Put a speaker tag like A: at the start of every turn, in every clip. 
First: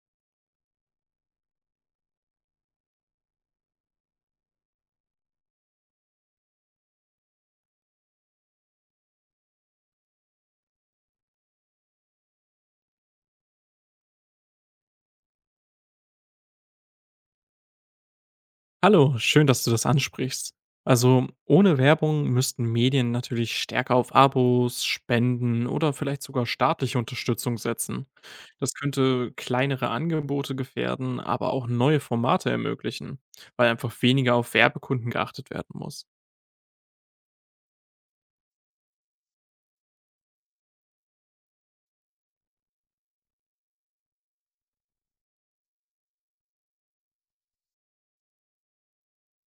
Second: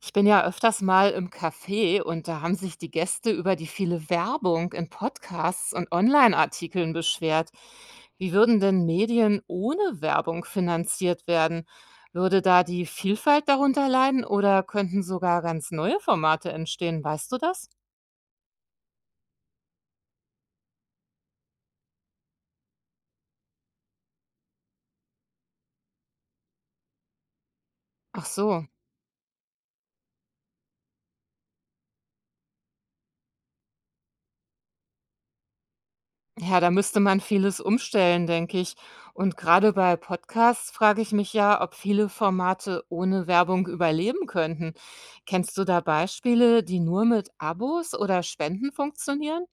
A: Ich bin ja öfters mal im Café und da haben sich die Gäste über die viele Werbung in Podcasts und Online-Artikeln beschwert. Wie würden denn Medien ohne Werbung finanziert werden? Würde da die Vielfalt darunter leiden oder könnten sogar ganz neue Formate entstehen? Weißt du das?
B: Hallo, schön, dass du das ansprichst. Also ohne Werbung müssten Medien natürlich stärker auf Abos, Spenden oder vielleicht sogar staatliche Unterstützung setzen.
A: Ach so.
B: Das könnte kleinere Angebote gefährden, aber auch neue Formate ermöglichen, weil einfach weniger auf Werbekunden geachtet werden muss.
A: Ja, da müsste man vieles umstellen, denke ich. Und gerade bei Podcasts frage ich mich ja, ob viele Formate ohne Werbung überleben könnten. Kennst du da Beispiele, die nur mit Abos oder Spenden funktionieren?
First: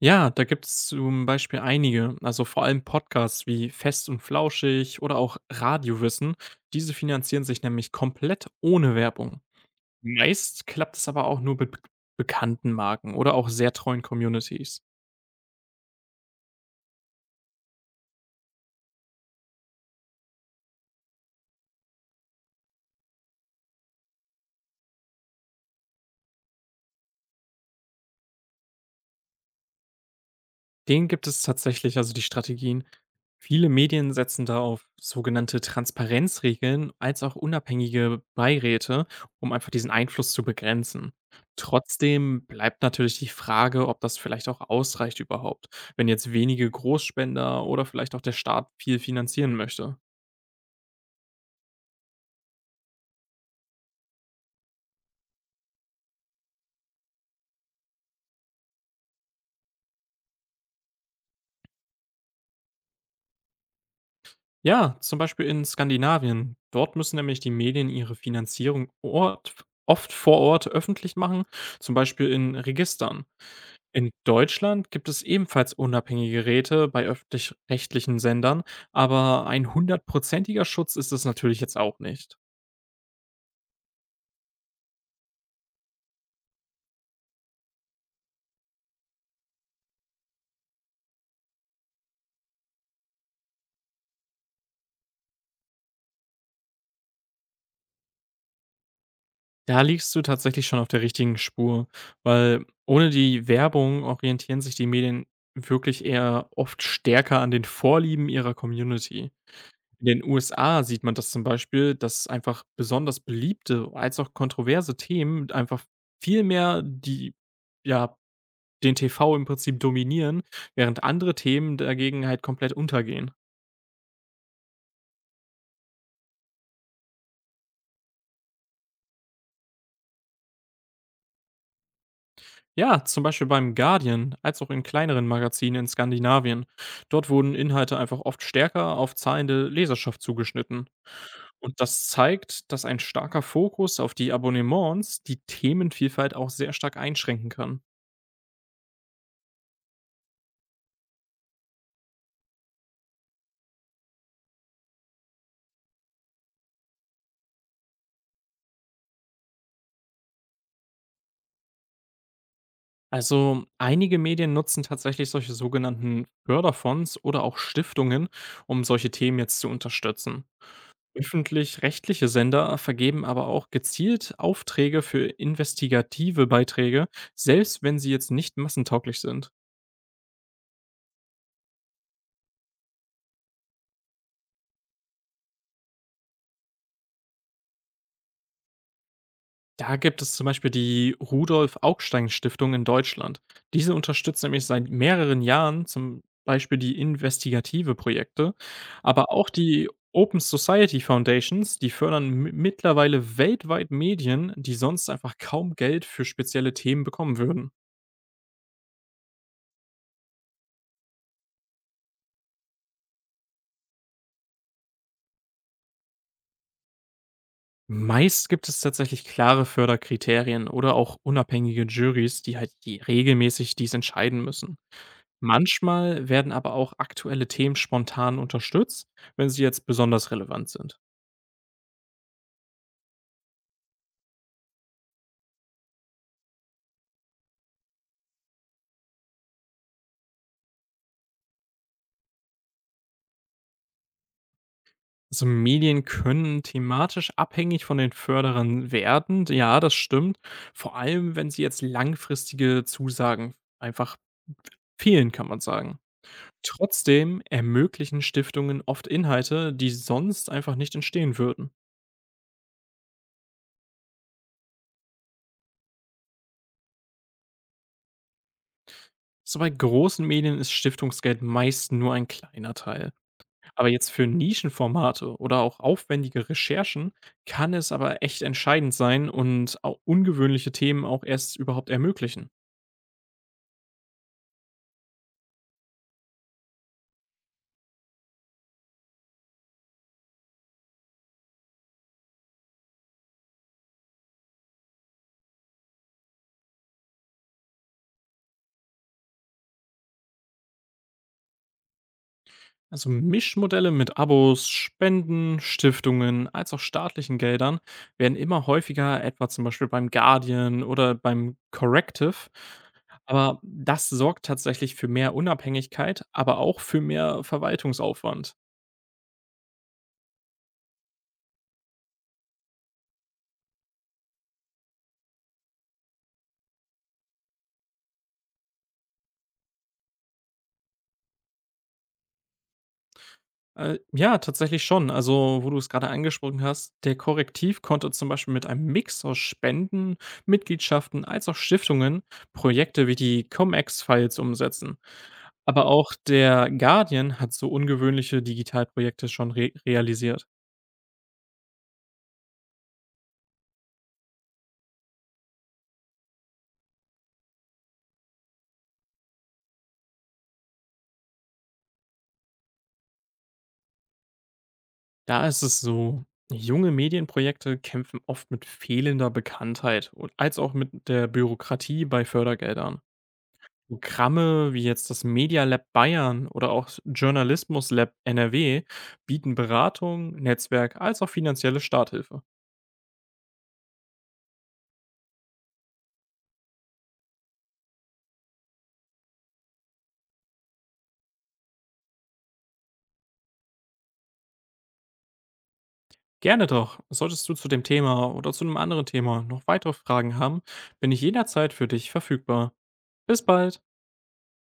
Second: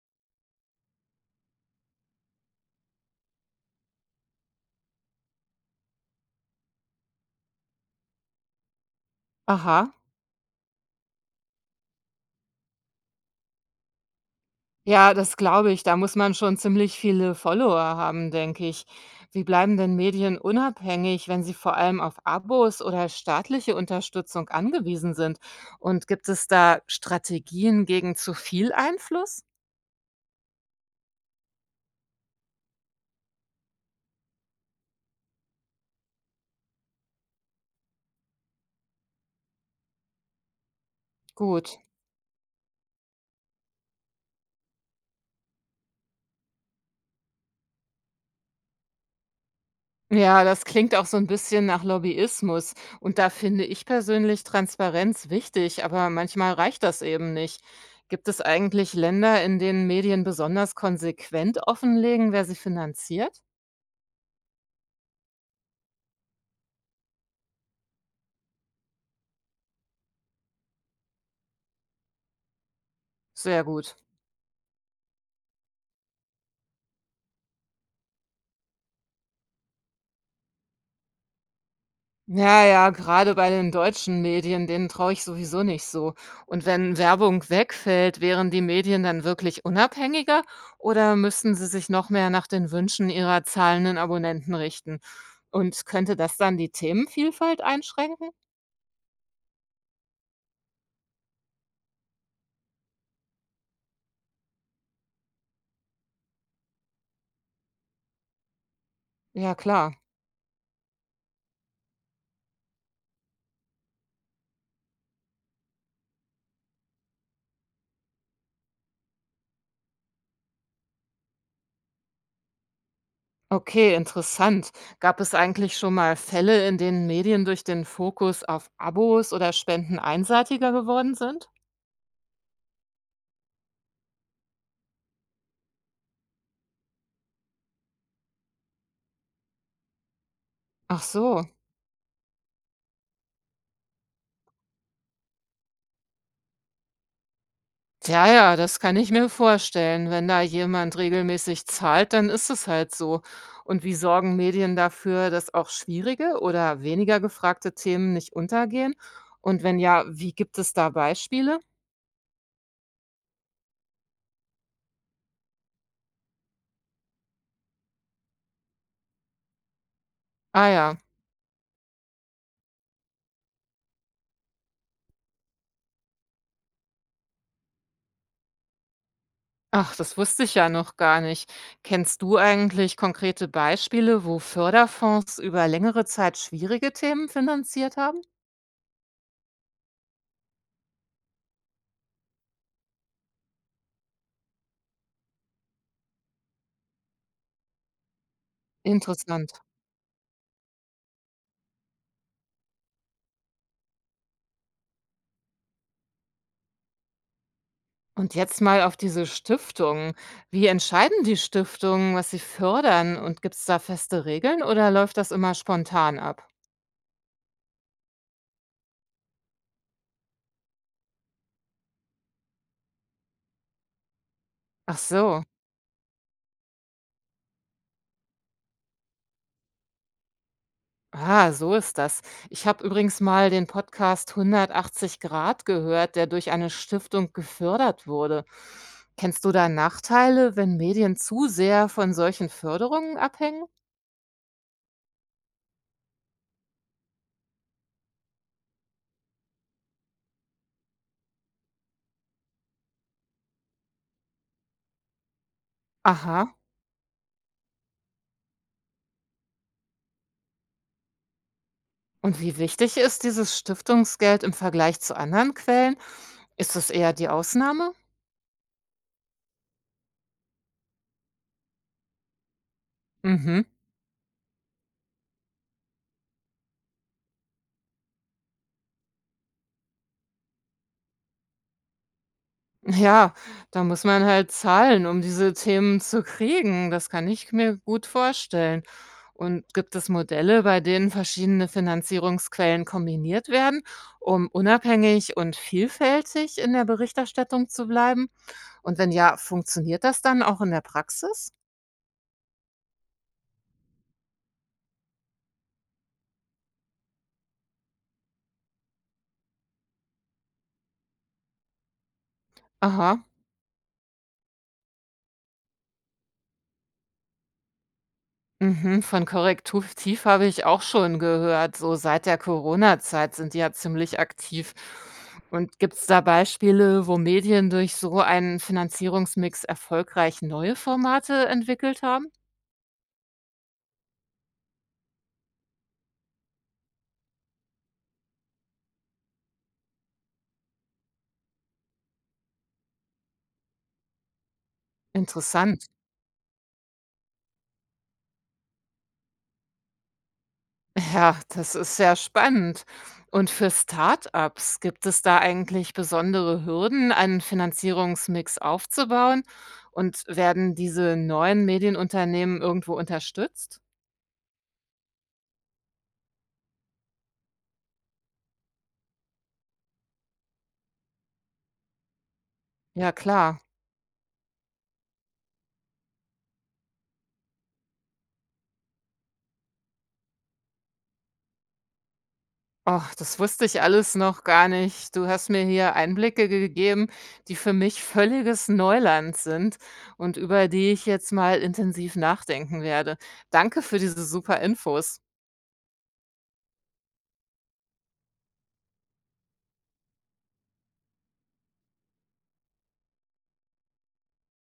B: Ja, da gibt es zum Beispiel einige, also vor allem Podcasts wie Fest und Flauschig oder auch Radiowissen. Diese finanzieren sich nämlich komplett ohne Werbung.
A: Aha.
B: Meist klappt es aber auch nur mit bekannten Marken oder auch sehr treuen Communities.
A: Ja, das glaube ich. Da muss man schon ziemlich viele Follower haben, denke ich. Wie bleiben denn Medien unabhängig, wenn sie vor allem auf Abos oder staatliche Unterstützung angewiesen sind? Und gibt es da Strategien gegen zu viel Einfluss?
B: Denen gibt es tatsächlich also die Strategien. Viele Medien setzen da auf sogenannte Transparenzregeln als auch unabhängige Beiräte, um einfach diesen Einfluss zu begrenzen.
A: Gut.
B: Trotzdem bleibt natürlich die Frage, ob das vielleicht auch ausreicht überhaupt, wenn jetzt wenige Großspender oder vielleicht auch der Staat viel finanzieren möchte.
A: Ja, das klingt auch so ein bisschen nach Lobbyismus und da finde ich persönlich Transparenz wichtig, aber manchmal reicht das eben nicht. Gibt es eigentlich Länder, in denen Medien besonders konsequent offenlegen, wer sie finanziert?
B: Ja, zum Beispiel in Skandinavien. Dort müssen nämlich die Medien ihre Finanzierung oft vor Ort öffentlich machen, zum Beispiel in Registern.
A: Sehr gut.
B: In Deutschland gibt es ebenfalls unabhängige Räte bei öffentlich-rechtlichen Sendern, aber ein hundertprozentiger Schutz ist es natürlich jetzt auch nicht.
A: Ja, ja, gerade bei den deutschen Medien, denen traue ich sowieso nicht so. Und wenn Werbung wegfällt, wären die Medien dann wirklich unabhängiger oder müssten sie sich noch mehr nach den Wünschen ihrer zahlenden Abonnenten richten? Und könnte das dann die Themenvielfalt einschränken?
B: Da liegst du tatsächlich schon auf der richtigen Spur, weil ohne die Werbung orientieren sich die Medien wirklich eher oft stärker an den Vorlieben ihrer Community.
A: Ja, klar.
B: In den USA sieht man das zum Beispiel, dass einfach besonders beliebte als auch kontroverse Themen einfach viel mehr ja, den TV im Prinzip dominieren, während andere Themen dagegen halt komplett untergehen.
A: Okay, interessant. Gab es eigentlich schon mal Fälle, in denen Medien durch den Fokus auf Abos oder Spenden einseitiger geworden sind?
B: Ja, zum Beispiel beim Guardian, als auch in kleineren Magazinen in Skandinavien. Dort wurden Inhalte einfach oft stärker auf zahlende Leserschaft zugeschnitten.
A: Ach so.
B: Und das zeigt, dass ein starker Fokus auf die Abonnements die Themenvielfalt auch sehr stark einschränken kann.
A: Ja, ja, das kann ich mir vorstellen. Wenn da jemand regelmäßig zahlt, dann ist es halt so. Und wie sorgen Medien dafür, dass auch schwierige oder weniger gefragte Themen nicht untergehen? Und wenn ja, wie gibt es da Beispiele?
B: Also einige Medien nutzen tatsächlich solche sogenannten Förderfonds oder auch Stiftungen, um solche Themen jetzt zu unterstützen.
A: Ah ja,
B: Öffentlich-rechtliche Sender vergeben aber auch gezielt Aufträge für investigative Beiträge, selbst wenn sie jetzt nicht massentauglich sind.
A: ach, das wusste ich ja noch gar nicht. Kennst du eigentlich konkrete Beispiele, wo Förderfonds über längere Zeit schwierige Themen finanziert haben?
B: Da gibt es zum Beispiel die Rudolf-Augstein-Stiftung in Deutschland. Diese unterstützt nämlich seit mehreren Jahren zum Beispiel die investigative Projekte, aber auch
A: Interessant.
B: die Open Society Foundations, die fördern mittlerweile weltweit Medien, die sonst einfach kaum Geld für spezielle Themen bekommen würden.
A: Und jetzt mal auf diese Stiftungen. Wie entscheiden die Stiftungen, was sie fördern? Und gibt es da feste Regeln oder läuft das immer spontan ab?
B: Meist gibt es tatsächlich klare Förderkriterien oder auch unabhängige Juries, die halt die regelmäßig dies entscheiden müssen.
A: Ach so.
B: Manchmal werden aber auch aktuelle Themen spontan unterstützt, wenn sie jetzt besonders relevant sind.
A: Ah, so ist das. Ich habe übrigens mal den Podcast 180 Grad gehört, der durch eine Stiftung gefördert wurde. Kennst du da Nachteile, wenn Medien zu sehr von solchen Förderungen abhängen?
B: Also Medien können thematisch abhängig von den Förderern werden. Ja, das stimmt. Vor allem, wenn sie jetzt langfristige Zusagen einfach fehlen, kann man sagen.
A: Aha.
B: Trotzdem ermöglichen Stiftungen oft Inhalte, die sonst einfach nicht entstehen würden.
A: Und wie wichtig ist dieses Stiftungsgeld im Vergleich zu anderen Quellen? Ist es eher die Ausnahme?
B: So bei großen Medien ist Stiftungsgeld meist nur ein kleiner Teil.
A: Mhm.
B: Aber jetzt für Nischenformate oder auch aufwendige Recherchen kann es aber echt entscheidend sein und auch ungewöhnliche Themen auch erst überhaupt ermöglichen.
A: Ja, da muss man halt zahlen, um diese Themen zu kriegen. Das kann ich mir gut vorstellen. Und gibt es Modelle, bei denen verschiedene Finanzierungsquellen kombiniert werden, um unabhängig und vielfältig in der Berichterstattung zu bleiben? Und wenn ja, funktioniert das dann auch in der Praxis?
B: Also Mischmodelle mit Abos, Spenden, Stiftungen als auch staatlichen Geldern werden immer häufiger, etwa zum Beispiel beim Guardian oder beim Corrective.
A: Aha.
B: Aber das sorgt tatsächlich für mehr Unabhängigkeit, aber auch für mehr Verwaltungsaufwand.
A: Mhm, von Korrektiv habe ich auch schon gehört. So seit der Corona-Zeit sind die ja ziemlich aktiv. Und gibt es da Beispiele, wo Medien durch so einen Finanzierungsmix erfolgreich neue Formate entwickelt haben?
B: Ja, tatsächlich schon. Also, wo du es gerade angesprochen hast, der Korrektiv konnte zum Beispiel mit einem Mix aus Spenden, Mitgliedschaften als auch Stiftungen Projekte wie die Comex files umsetzen. Aber
A: Interessant.
B: auch der Guardian hat so ungewöhnliche Digitalprojekte schon re realisiert.
A: Ja, das ist sehr spannend. Und für Start-ups gibt es da eigentlich besondere Hürden, einen Finanzierungsmix aufzubauen? Und werden diese neuen Medienunternehmen irgendwo unterstützt?
B: Da ist es so, junge Medienprojekte kämpfen oft mit fehlender Bekanntheit und als auch mit der Bürokratie bei Fördergeldern.
A: Ja, klar.
B: Programme wie jetzt das Media Lab Bayern oder auch Journalismus Lab NRW bieten Beratung, Netzwerk als auch finanzielle Starthilfe.
A: Ach, das wusste ich alles noch gar nicht. Du hast mir hier Einblicke gegeben, die für mich völliges Neuland sind und über die ich jetzt mal intensiv nachdenken werde. Danke für diese super Infos.
B: Gerne doch. Solltest du zu dem Thema oder zu einem anderen Thema noch weitere Fragen haben, bin ich jederzeit für dich verfügbar. Bis bald.